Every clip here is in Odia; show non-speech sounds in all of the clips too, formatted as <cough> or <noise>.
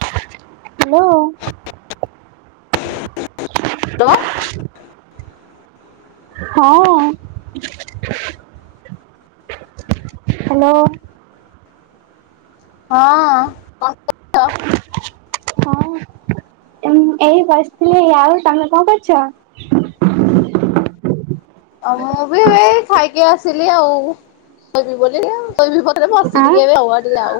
<inaudible> ହ୍ୟାଲୋ। <inaudible> ହ୍ୟାଲୋ। <inaudible> ହଁ <inaudible> ହ୍ୟାଲୋ। ହଁ। କଣ କରୁଚ? <inaudible> ହଁ ଏଇ ଏଇ ବସିଥିଲି ଆଉ ତମେ କଣ କରୁଚ? ଅ ମୁଁ ବି ଏଇ ଖାଇକି ଆସିଲି ଆଉ ତଇବି <inaudible> ବୋଲି ତବି ରେ ବସି ଟିକେ ବି ହଉ ଟିକେ ଆଉ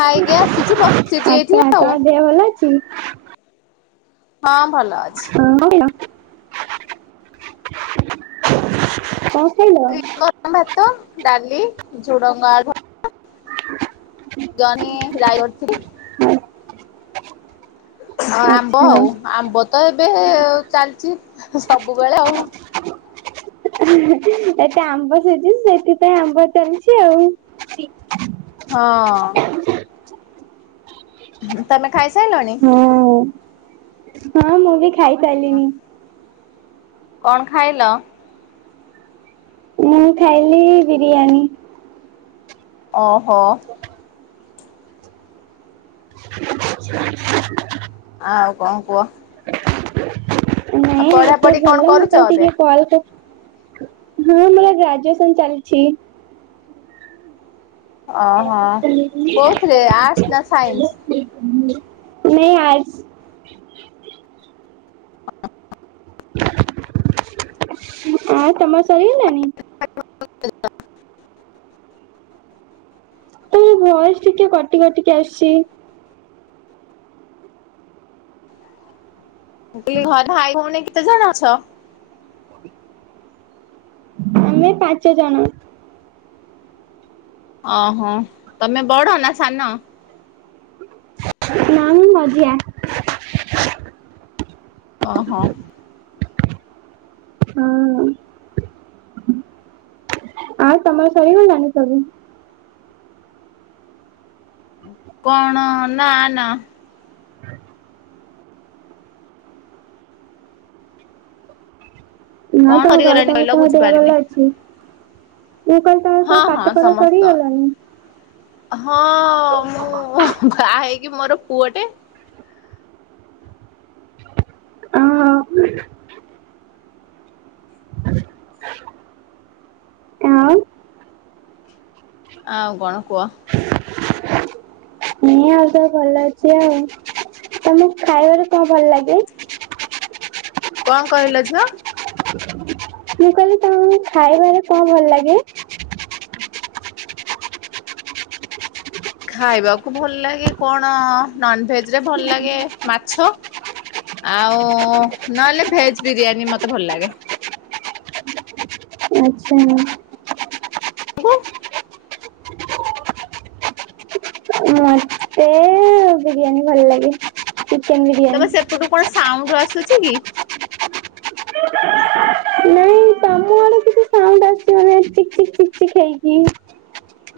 ଖାଇକି ଆସିଛି ବସିଛି ଏଇଠି ଆଛା ଆଉ ତମ ଦେହ ଭଲ ଅଛି? ହଁ ଭଲ। ଅଛି। <unintelligible> ଖାଇଲ? <unintelligible> ଭାତ। ଡାଲି ଝୁଡ଼ଙ୍ଗା ଆଳୁ ଭଜା ଜନି ରାଇ କରି ହଁ ଆମ୍ବ ଆଚ୍ଛା ଆଉ ଆମ୍ବ ତ ଏବେ ଚାଲିଚି ସବୁବେଳେ ଆଉ ଏତେ ଆମ୍ବ ସେଝୁ ସେଥିପାଇଁ ଆମ୍ବ ଚାଲିଚି ଆଉ ହଁ। <unintelligible> ତମେ ଖାଇସାରିଲଣି? ହୁଁ। ହଁ ମୁଁ ବି। ଖାଇ ସାଇଲିଣିି। କଣ ଖାଇଲ। ମୁଁ ଖାଇଲି ବିରିୟାନୀ। ଓହୋ। <unintelligible> ହଁଉ କଣ କୁହ। ନାଇଁ ଆଉ ତ ପଢାପଢି କଣ ଭଲ ମୁଁ କରୁଛ କ ଏବେ? ଟିକେ କଲ୍ କରି। ହଁ ମୋର ଗ୍ରାଜୁଏସନ ଚାଲିଛି। ଓହୋ କୋଉଥିରେ ଆର୍ଟସ ନା ସାଇନ୍ସ। ନାଇ ଆର୍ଟ୍ସ। ହଁ ତମର ସରିଗଲାଣି। <unintelligible> ତ ବୟସ ଟିକେ କଟି କଟିକି ଆସିଛି। ଘ ଭାଇ ଭନେ କେତେଜଣ ଅଛ। ଆମେ ପାଞ୍ଚ ଜଣ। ଓହୋ ତମେ ବଡ ନା ସାନ। ନା ମୁଁ ମଝିଆ ଓହୋ ହଁ ଆଉ ତମର ଶରିଗଲାଣି ସବୁ କଣ ନା ନା ନା କଣ ତମ ଘରେ ସରିଗଲାଣି କହିଲ ସମସ୍ତଙ୍କ ଦେହ ବୁଝିପାରିନି। ଭଲ ଅଛି ମୁଁ କହିଲି ତମର ହଁ ସବୁ ପାଠ ହଁ ପଢା ସମସ୍ତ ସରିଗଲାଣି? ହଁ ମୁଁ ବାହା ହେଇକି ମୋର ପୁଅଟେ ହଁ <inaudible> ଆଉ କଣ କୁହ ମୁଁ ଆଉ ତ ଭଲ ଅଛି ଆଉ ତମକୁ ଖାଇବାରେ କଣ ଭଲ ଲାଗେ କଣ କହିଲ ଝୁଅ ମୁଁ କହିଲି ତମକୁ ଖାଇବାରେ କଣ ଭଲ ଲାଗେ ଖାଇବାକୁ ଭଲ ଲାଗେ କଣ ନନ୍ଭେଜ ରେ ଭଲ ଲାଗେ ମାଛ ଆଉ ନହେଲେ ଭେଜ ବିରିୟାନୀ ମତେ ଭଲ ଲାଗେ ଆଚ୍ଛା ମତେ ବିରିୟାନୀ ଭଲ ଲାଗେ। ଚିକେନ ତମେ ବିରିୟାନୀ ସେପଟୁ କଣ ସାଉଣ୍ଡ ଆସୁଛି କି ନାଇଁ ତମ ଆଡେ କିଛି ସାଉଣ୍ଡ ଆସିବ ନାଇଁ ଚିକ୍ ଚିକ୍ ଚିକ୍ ଚିକ୍ ହେଇକି।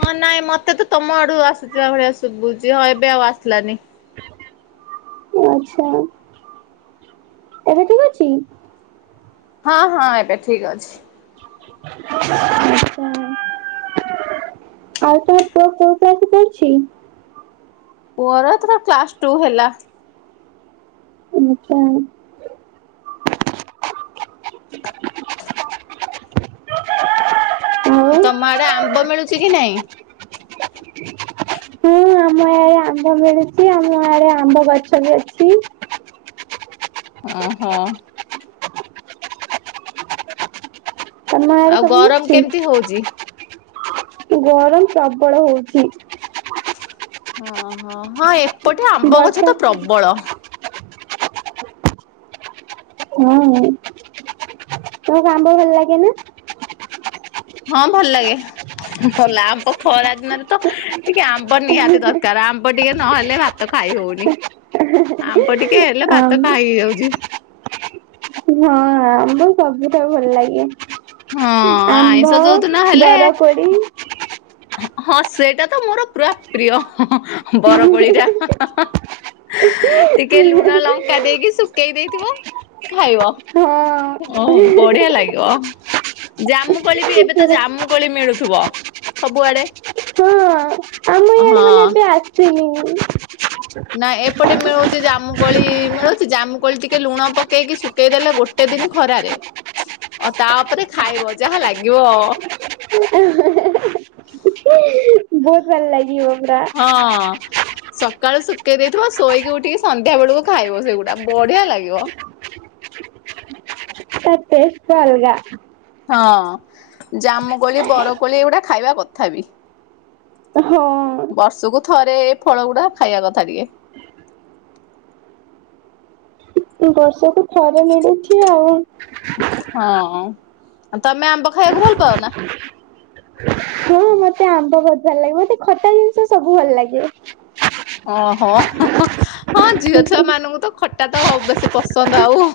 ହଁ ନାଇଁ ମତେ ତ ତମ ଆଡୁ ଆସୁଥିଲା ଭଳିଆ ସୁଭୁଛି ହଁ ଏବେ ଆଉ ଆସିଲାନି ଆଚ୍ଛା ଠିକ ଅଛି ହଁ ହଁ ଏବେ ଠିକ ଅଛି ଆଚ୍ଛା। ଆଉ ତମ ପୁଅ <inaudible> ମୋର ଏ ଥର କ୍ଲାସ ଟୁ ହେଲା ଆଚ୍ଛା ଆଉ ତମ ଆଡେ ଆମ୍ବ ମିଳୁଛି କି ନାଇଁ ହଁ ଆମ ଇଆଡେ ଆମ୍ବ ମିଳୁଛି ଆମ ଆଡେ ଆମ୍ବ ଗଛ ବି ଅଛି ଓହୋ ନୟାଗଡେ ଆଉ ସବୁ ଗରମ କେମିତି ହଉଛି? ମିଳୁଚି। ଗରମ ପ୍ରବଳ ହଉଚି। ହଁ ହଁ ହଁ ଏ ପଟେ ଆମ୍ବ ଗଛ ବର୍ଷା ତ ପ୍ରବଳ। ହଁ ତମକୁ ଆମ୍ବ ଭଲ ଲାଗେ ନା। ହଁ ଭଲ ଲାଗେ ଭଲ ଆମ୍ବ ଖରା ଦିନରେ ତ ଟିକେ ଆମ୍ବ ନିହାତି ଦରକାର ଆମ୍ବ ଟିକେ ନହେଲେ ଭାତ ଖାଇ ହଉନି ଆମ୍ବ ଟିକେ ହେଲେ ଭାତ ଆମ୍ବ ଖାଇ ହେଇଯାଉଚି। ହଁ ଆମ୍ୱ ସବୁଠାରୁ ଭଲ ହଁ ଲାଗେ। ଆମ୍ବ ଆଇଁଷ ଯୋଉଦିନ ହେଲେ ବରକୋଳି। ହଁ ସେଟା ତ ମୋର ପୁରା ପ୍ରିୟ ହଁ ହଁ ବରକୋଳି ଟା ହାଁ ହାଁ ହଁ। ହାଁ ଟିକେ ଲୁଣ ଲଙ୍କା ଦେଇକି ଶୁକେଇ ଦେଇଥିବ ଖାଇବ ଓ ବଢିଆ ହଁ ଲାଗିବ ଓଃ। ଜାମୁ କୋଳି ବି ଏବେ ତ ଜାମୁ କୋଳି ମିଳୁ ଥୁବ ସବୁଆଡେ ଆମ ଇଆଡେ ହଁ। ମାନେ ଏବେ ଆସିନି। ନା ଏପଟେ ମିଳୁଚି ଜାମୁକୋଳି ମିଳୁଚି ଜାମୁକୋଳି ଟିକେ ଲୁଣ ପକେଇକି ଶୁକେଇଦେଲେ ଗୋଟେ ଦିନ ଖରାରେ ଅ ତାପରେ ଖାଇବ ଯାହା ଲାଗିବ। ବହୁତ ଭଲ ଲାଗିିବ। ହଁ। ସକାଳୁ ଶୁକେଇ ଦେଇଥିବ ଶୋଇକି ଉଠିକି ସନ୍ଧ୍ୟା ବେଳକୁ ଖାଇବ ସେଗୁଡା ବଢିଆ ଲାଗିବ। ତେସଟା ଅଲଗା। ହଁ ଜାମୁକୋଳି ବରକୋଳି ଏଗୁଟା ଖାଇବା କଥା ବି। ହଁ। ବର୍ଷକୁ ଥରେ। ଫଳ ଗୁଡା ଖାଇବା କଥା ଟିକେ। ବର୍ଷକୁ ଘରେ ମିଳୁଛି ଆଉ। ହଁ। ତମେ ଆମ୍ବ ଖାଇବାକୁ ଭଲ ପାଅନା। ହଁ ମତେ ଆମ୍ବ ବହୁତ ଭଲ ଲାଗେ। ମତେ ଖଟା ଜିନିଷ ସବୁ ଭଲ ଲାଗେ। ଓହୋ ହଁ ଝିଅ ଛୁଆ ମାନଙ୍କୁ ତ ଖ ଟା ତ ବେଶୀ ପସନ୍ଦ ଆଉ।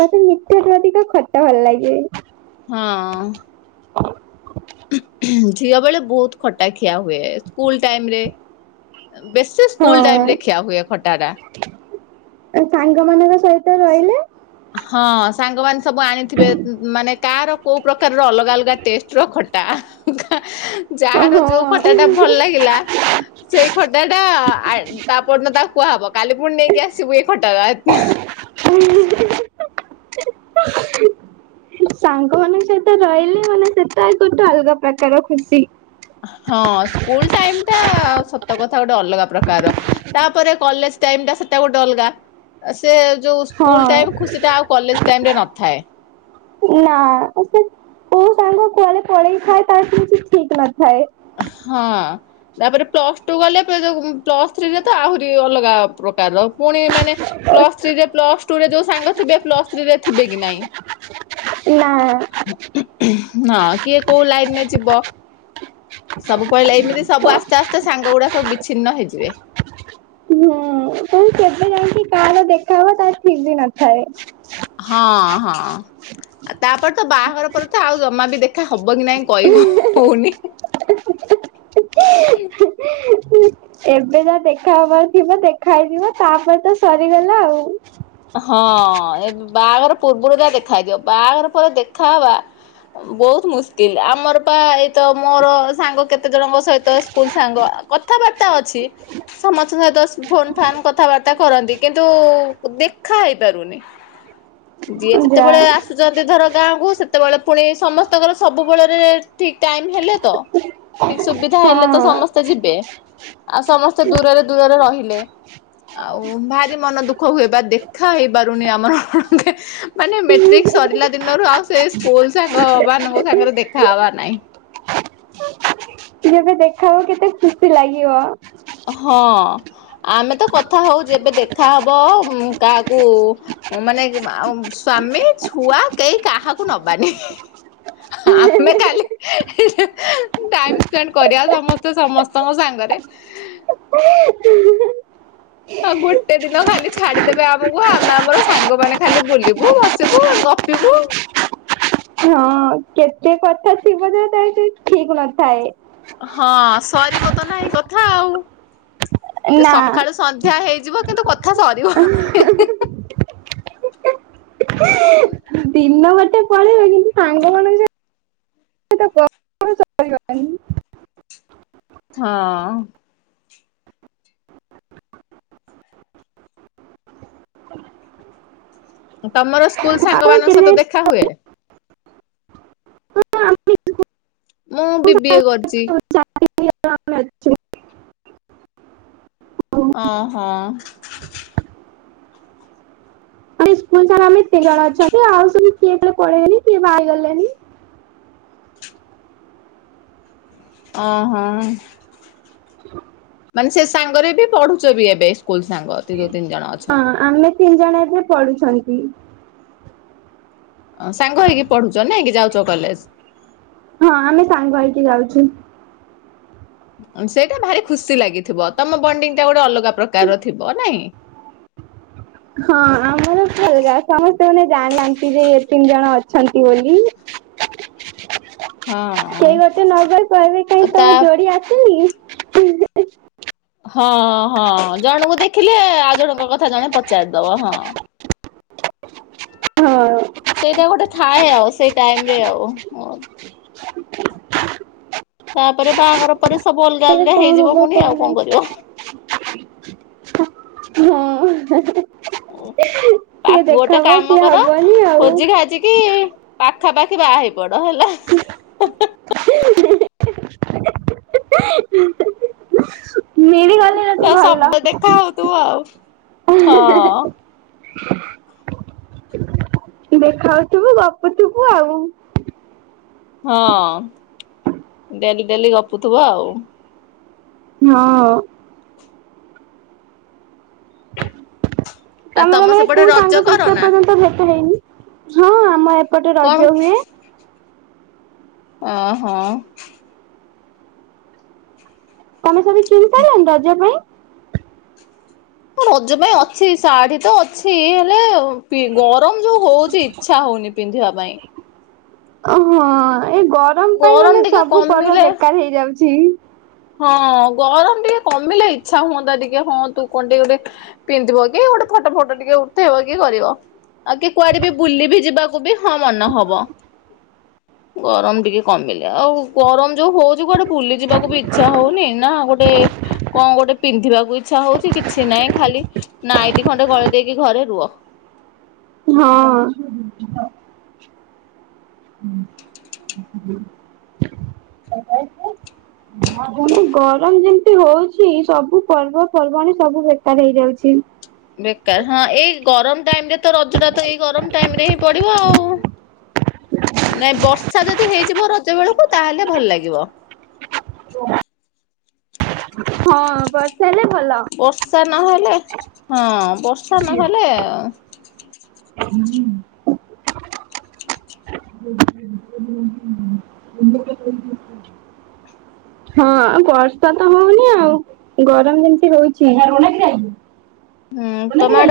ମତେ ମିଠା ଠୁ ଅଧିକ ଖଟା ଭଲ ଲାଗେ। ହଁ। <inaudible> ଝିଅ ବେଳେ ବହୁତ ଖଟା ଖିଆ ହୁଏ। ସ୍କୁଲ୍ ଟାଇମ୍ ରେ। ବେଶୀ ସ୍କୁଲ୍ ଟାଇମ୍ ହଁ। ଖିଆ ହୁଏ। ଖଟାଟା। ସାଙ୍ଗମାନଙ୍କ ହଁ। ସାଙ୍ଗମାନେ ସବୁ ଆଣିଥିବେ। ମାନେ କାହାର କୋଉ ପ୍ରକାରର ଅଲଗା ଅଲଗା ଟେଷ୍ଟର ଖଟା। ଯାହାର ଯୋଉ ଖଟା ଟା ଭଲ ଲାଗିଲା। ସେଇ ଖଟା ଟା ଆ ତାପରଦିନ ତାକୁ କୁହାହବ। କାଲି ପୁଣି ନେଇକି ଆସିବୁ। ପଟ ଆତ ନା <unintelligible> ସାଙ୍ଗମାନଙ୍କ ସହିତ ରହିଲେ ମାନେ ସେଟା ଗୋଟେ ଅଲଗା ପ୍ରକାର ଖୁସି। ହଁ ସ୍କୁଲ ଟାଇମ୍ ଟା ସତ କଥା ଗୋଟେ ଅଲଗା ପ୍ରକାର। ତାପରେ କଲେଜ ଟାଇମ୍ ଟା ସେଟା ଗୋଟେ ଅଲଗା ସେ ଯୋଉ ହଁ ସ୍କୁଲ ଟାଇମ ଖୁସି ଟା ଆଉ କଲେଜ ଟାଇମରେ ନଥାଏ ନା କୋଉ ସାଙ୍ଗ ଆଲେ ପଳେଇ ଥାଏ ତାର କିଛି ଠିକ୍ ନଥାଏ। ହଁ ତାପରେ ପ୍ଲସ ଟୁ ଗଲେ ପ୍ଲସ୍ ଥ୍ରୀରେ ତ ଆହୁରି ଅଲଗା ପ୍ରକାର। ପୁଣି ମାନେ ପ୍ଲସ୍ ଥ୍ରୀରେ ପ୍ଲସ୍ ଟୁ ରେ ଯୋଉ ସାଙ୍ଗ ଥିବେ ପ୍ଲସ୍ ଥ୍ରୀ ରେ ଥିବେ କି ନାଇଁ। ନା ହଁ କିଏ କୋଉ ଲାଇନ୍ ରେ ଯିବ ସବୁ ପଳେଇଲେ ଏମିତି ସବୁ ଆସ୍ତେ ଆସ୍ତେ ସାଙ୍ଗ ଗୁଡା ସବୁ ବିଚ୍ଛିନ୍ନ ହେଇଯିବେ। ହୁଁ ପୁଣି କେବେ ଯାଇକି କାହାର ଦେଖାହବ ତା ଠିକ୍ ବି ନଥାଏ। ହଁ ହଁ ତାପରେ ତ ବାହାଘର ପରେ ତ ଆଉ ଜମା ବି ଦେଖ ହବ ହବ କି ନାଇଁ କହିବ ହଉନି? <unintelligible> ଏବେ ଯା ଦେଖାହବାର ଥିବ ଦେଖା ହେଇଯିବ ତାପରେ ତ ସରିଗଲା ଆଉ ହଁ ଏବ ବାହାଘର ପୂର୍ବରୁ ଯା ଦେଖା ହେଦିବ ବାହାଘର ପରେ ଦେଖାହବା ବହୁତ ମୁସ୍କିଲ ଆମର ପା ଏଇତ ମୋର ସାଙ୍ଗ କେତେ ଜଣଙ୍କ ସହିତ ସ୍କୁଲ ସାଙ୍ଗ କଥାବାର୍ତ୍ତା ତ ଅଛି ସମସ୍ତଙ୍କ ସହିତ ଫୋନ୍ ଫାନ୍ କଥାବାର୍ତ୍ତା କରନ୍ତି କିନ୍ତୁ ଉ ଖାଇ ପାରୁନି? ଯିଏ ଯା ଯେତେବେଳେ ଆସୁଛନ୍ତି ଧର ଗାଁକୁ ସେତେବେଳେ ପୁଣି ସମସ୍ତଙ୍କର ସବୁବେଳରେ ଠିକ୍ ଟାଇମ ହେଲେ ତ ଠିକ୍ ସୁବିଧା ହେଲେ ତ ହଁ ସମସ୍ତେ ଯିବେ ଆଉ ସମସ୍ତେ ଦୂରରେ ଦୂରରେ ରହିଲେ ଆଉ ଭାରି ମନ ଦୁଃଖ ହୁଏ ବା ଦେ ଖାଇ ପାରୁନି ଆମର ମାନେ ମେଟ୍ରିକ ସରିଲା ଦିନରୁ ଆଉ ସେ ସ୍କୁଲ ସାଙ୍ଗ ମାନଙ୍କ ସାଙ୍ଗରେ ଦେଖା ହବା ନାହିଁ। ଯେବେ ଦେଖା ହବ କେତେ ଖୁସି ଲାଗିବ। ହଁ ଆମେ ତ କଥା ହଉଛେ ଏବେ ଦେଖା ହବ କାହାକୁ ମାନେ ସ୍ଵାମୀ ଛୁଆ କେହି କାହାକୁ ନବାନି ଆମେ ଖାଲି ଟାଇ ସ୍ପେଣ୍ଡ କରିବା ସମସ୍ତେ ସମସ୍ତଙ୍କ ସାଙ୍ଗରେ ହଁ ଗୋଟେ ଦିନ ଖାଲି ଛାଡିଦେବେ ଆମକୁ ଆମେ ଆମର ସାଙ୍ଗମାନେ ଖାଲି ବୁଲିବୁ ବସିବୁ ଗପିବୁ ଏତେ କଥା ଥିବ ଯେ ତା ଠିକ୍ ନଥାଏ। ହଁ ସରିବ ତ ନାହିଁ କଥା ଆଉ ନା। ସକାଳୁ ସନ୍ଧ୍ୟା ହେଇଯିବ କିନ୍ତୁ କଥା ସରିବନି? ଦି ଦିନ ଗୋଟେ ପଳେଇବେ କିନ୍ତୁ ସାଙ୍ଗମାନଙ୍କୁ ଛାଡି କେବେତ ଗପ ସରିବନି। ହଁ। କ <inaudible> ତମର ସ୍କୁଲ ସାଙ୍ଗ ମାନଙ୍କ ସହିତ ଦେଖା ହୁଏ? ହ ଆ <inaudible> ମୁଁ ବିିବିଏ କରିଛି। ଆ ଅଛୁ <unintelligible> ଅଁ ହଁ। <inaudible> ଆରେ ସ୍କୁଲ ସାରା ଆମେ ଏତେ ଜଣ ଅଛନ୍ତି ଆଉୁ ସବୁ କିଏ କୁଆଡେ ପେଳେଇଲେଣି କିଏ ବାହାହେଇଗଲେଣି। ଅଁ ହୋ। କି ସେ ସାଙ୍ଗରେ ବି ପଢୁଛ ବି ଏବେ। ସ୍କୁଲ ସାଙ୍ଗ ଯୋଉ ତିନି ଜଣ ଅଛ। ହଁ ଆମେ ତିନି ଜଣ ଏବେ ପଢୁଛନ୍ତି। ସାଙ୍ଗ ହେଇକି ପଢୁଛ ନାଇକି ଯାଉଛ କଲେଜ ହଁ ଆମେ ସାଙ୍ଗ ହେଇକି ଯାଉଛୁ। ସେଇଟା ଭାରି ଖୁସି ଲାଗିଥିବ। ତମ ବଣ୍ଡିଙ୍ଗ ଟା ଗୋଟେ ଅଲଗା ପ୍ରକାରର ଥିବ ନାହିଁ? ହଁ ଆମର ଅଲଗା ସମସ୍ତେ ମାନେ ଜାଣନ୍ତି ଯେ ଏ ତିନି ଜଣ ଅଛନ୍ତି ବୋଲି। କେହି ହଁ। ଗୋଟେ ନଗଲେ କହିବେ ଆଉ କାଇଁ ତା ତମ ଯୋଡି ଆସନି। ହୁଁ। ହଁ ହଁ ଜଣଙ୍କୁ ଦେଖିଲେ ଆଉ ଜଣଙ୍କ କଥା ଜଣେ ପଚାରିଦବ ହଁ। ହଁ ସେଇଟା ଗୋଟେ ଥାଏ ଆଉ ସେଇ ଟାଇମ ରେ ଆଉ ହ ତାପରେ ବାହାଘର ତା ପରେ ସବୁ ଅଲଗା ତାପରେ ଅଲଗା କଣ ହେଇଯିବ ହବ ପୁଣି ଆଉ ନାଇଁ କଣ କରିବ। ହଁ ହୁଁ ଆ କିଏ ଗୋଟେ ଦେଖାହବ କାମ କିଏ କର ହବନି ଆଉ। ଖୋଜି ଖାଜିକି ପାଖ ପାଖା ପାଖି ବାହା ହେଇପଡ। ହେଲା ହେଁ ହୁଁ ହୁଁ ହୁଁ ହୁଁ ହୁଁ ତାର ଭଲ ସବୁ ଦେଖା ହଉଥିବ ଆଉ ହଁ <unintelligible> ଦେଖାହଉଥିବୁ ଗପୁଥିବୁ ଆଉ। ହଁ ଡେଲି ଡେଲି ଗପୁଥିବ ଆଉ। ହଁ ଆଉ ତମର ତମ ମାନେ ସେପଟେ କୋଉ ରଜ ସାଙ୍ଗ କର ସହିତ ଏ ନା ପର୍ଯ୍ୟନ୍ତ ଭେଟ ହେଇନି? ହଁ ଆମ ଆ ଏପଟେ କଣ? ରଜ ହୁଏ। ଓହୋ ତମେ ସବୁ କିଣି ସାରିଲଣି ରଜ ପାଇଁ? ରଜ ପାଇଁ ଅଛି ଶାଢୀ ତ ଅଛି ହେଲେ ଆଉ ଗରମ ଯୋଉ ହଉଛି ଇଚ୍ଛା ହଉନି ପିନ୍ଧିବା ପାଇଁ। ଓହୋ ଏ ଗରମ ପାଇଁ ମାନେ ଟିକେ ସବୁ ପର୍ବ କମିଲେ ବେକାର ହେଇଯାଉଛି। ଜି ହଁ ଗରମ ଟିକେ କମିଲେ ଇଚ୍ଛା ହୁଅନ୍ତା ଟିକେ ହଁ ତୁ କଣ ଟିକେ ଗୋଟେ ପିନ୍ଧିବ କି ଗୋଟେ ଫଟୋ ଫଟ ଟିକେ ଉଠେଇବ କି କରିବ। ଆଉ କି କୁଆଡେ ବି ବୁଲିବି ଯିବାକୁ ବି ହଁ ମନହବ ଗରମ ଟିକେ କମିଲେ ଆଉ ଗରମ ଯୋଉ ହଉଛି କୁଆଟେ ବୁଲି ଯିବାକୁ ବି ଇଚ୍ଛା ହଉନି ନା ଗୋଟେ କଣ ଗୋଟେ ପିନ୍ଧିବାକୁ ଇଚ୍ଛା ହଉଛି କିଛି ନହିଁ ଖାଲି ନାଇଟ ଖଣ୍ଡେ ଗଳିଇ ଦେଇକି ଘରେ ରୁହ। ହଁ ଗରମ ଯେମିତି ହଉଛି ସବୁ ପର୍ବ ପର୍ବାଣୀ ସବୁ ବେକାର ହେଇଯାଉଛି। ବେକାର ହଁ ଏଇ ଗରମ ଟାଇମ ରେ ତ ରଜ ଟା ତ ଏଇ ଗରମ ଟାଇମରେ ହିଁ ପଡିବ ଆଉ ନାଇ ବର୍ଷା ଯଦି ହେଇଯିବ ରଜ ବେଳକୁ ତାହେଲେ ଭଲ ଲାଗିବ। ହଁ ବସ୍ ବର୍ଷା ନହେଲେ ହଁ। ବର୍ଷା ନହେଲେ <unintelligible> <unintelligible> ହଁ ବର୍ଷା ତ ହଉନି ଆଉ ଗରମ ଯେମିତି ହଉଛି। ହୁଁ ତମ‌ଆଡେ ବ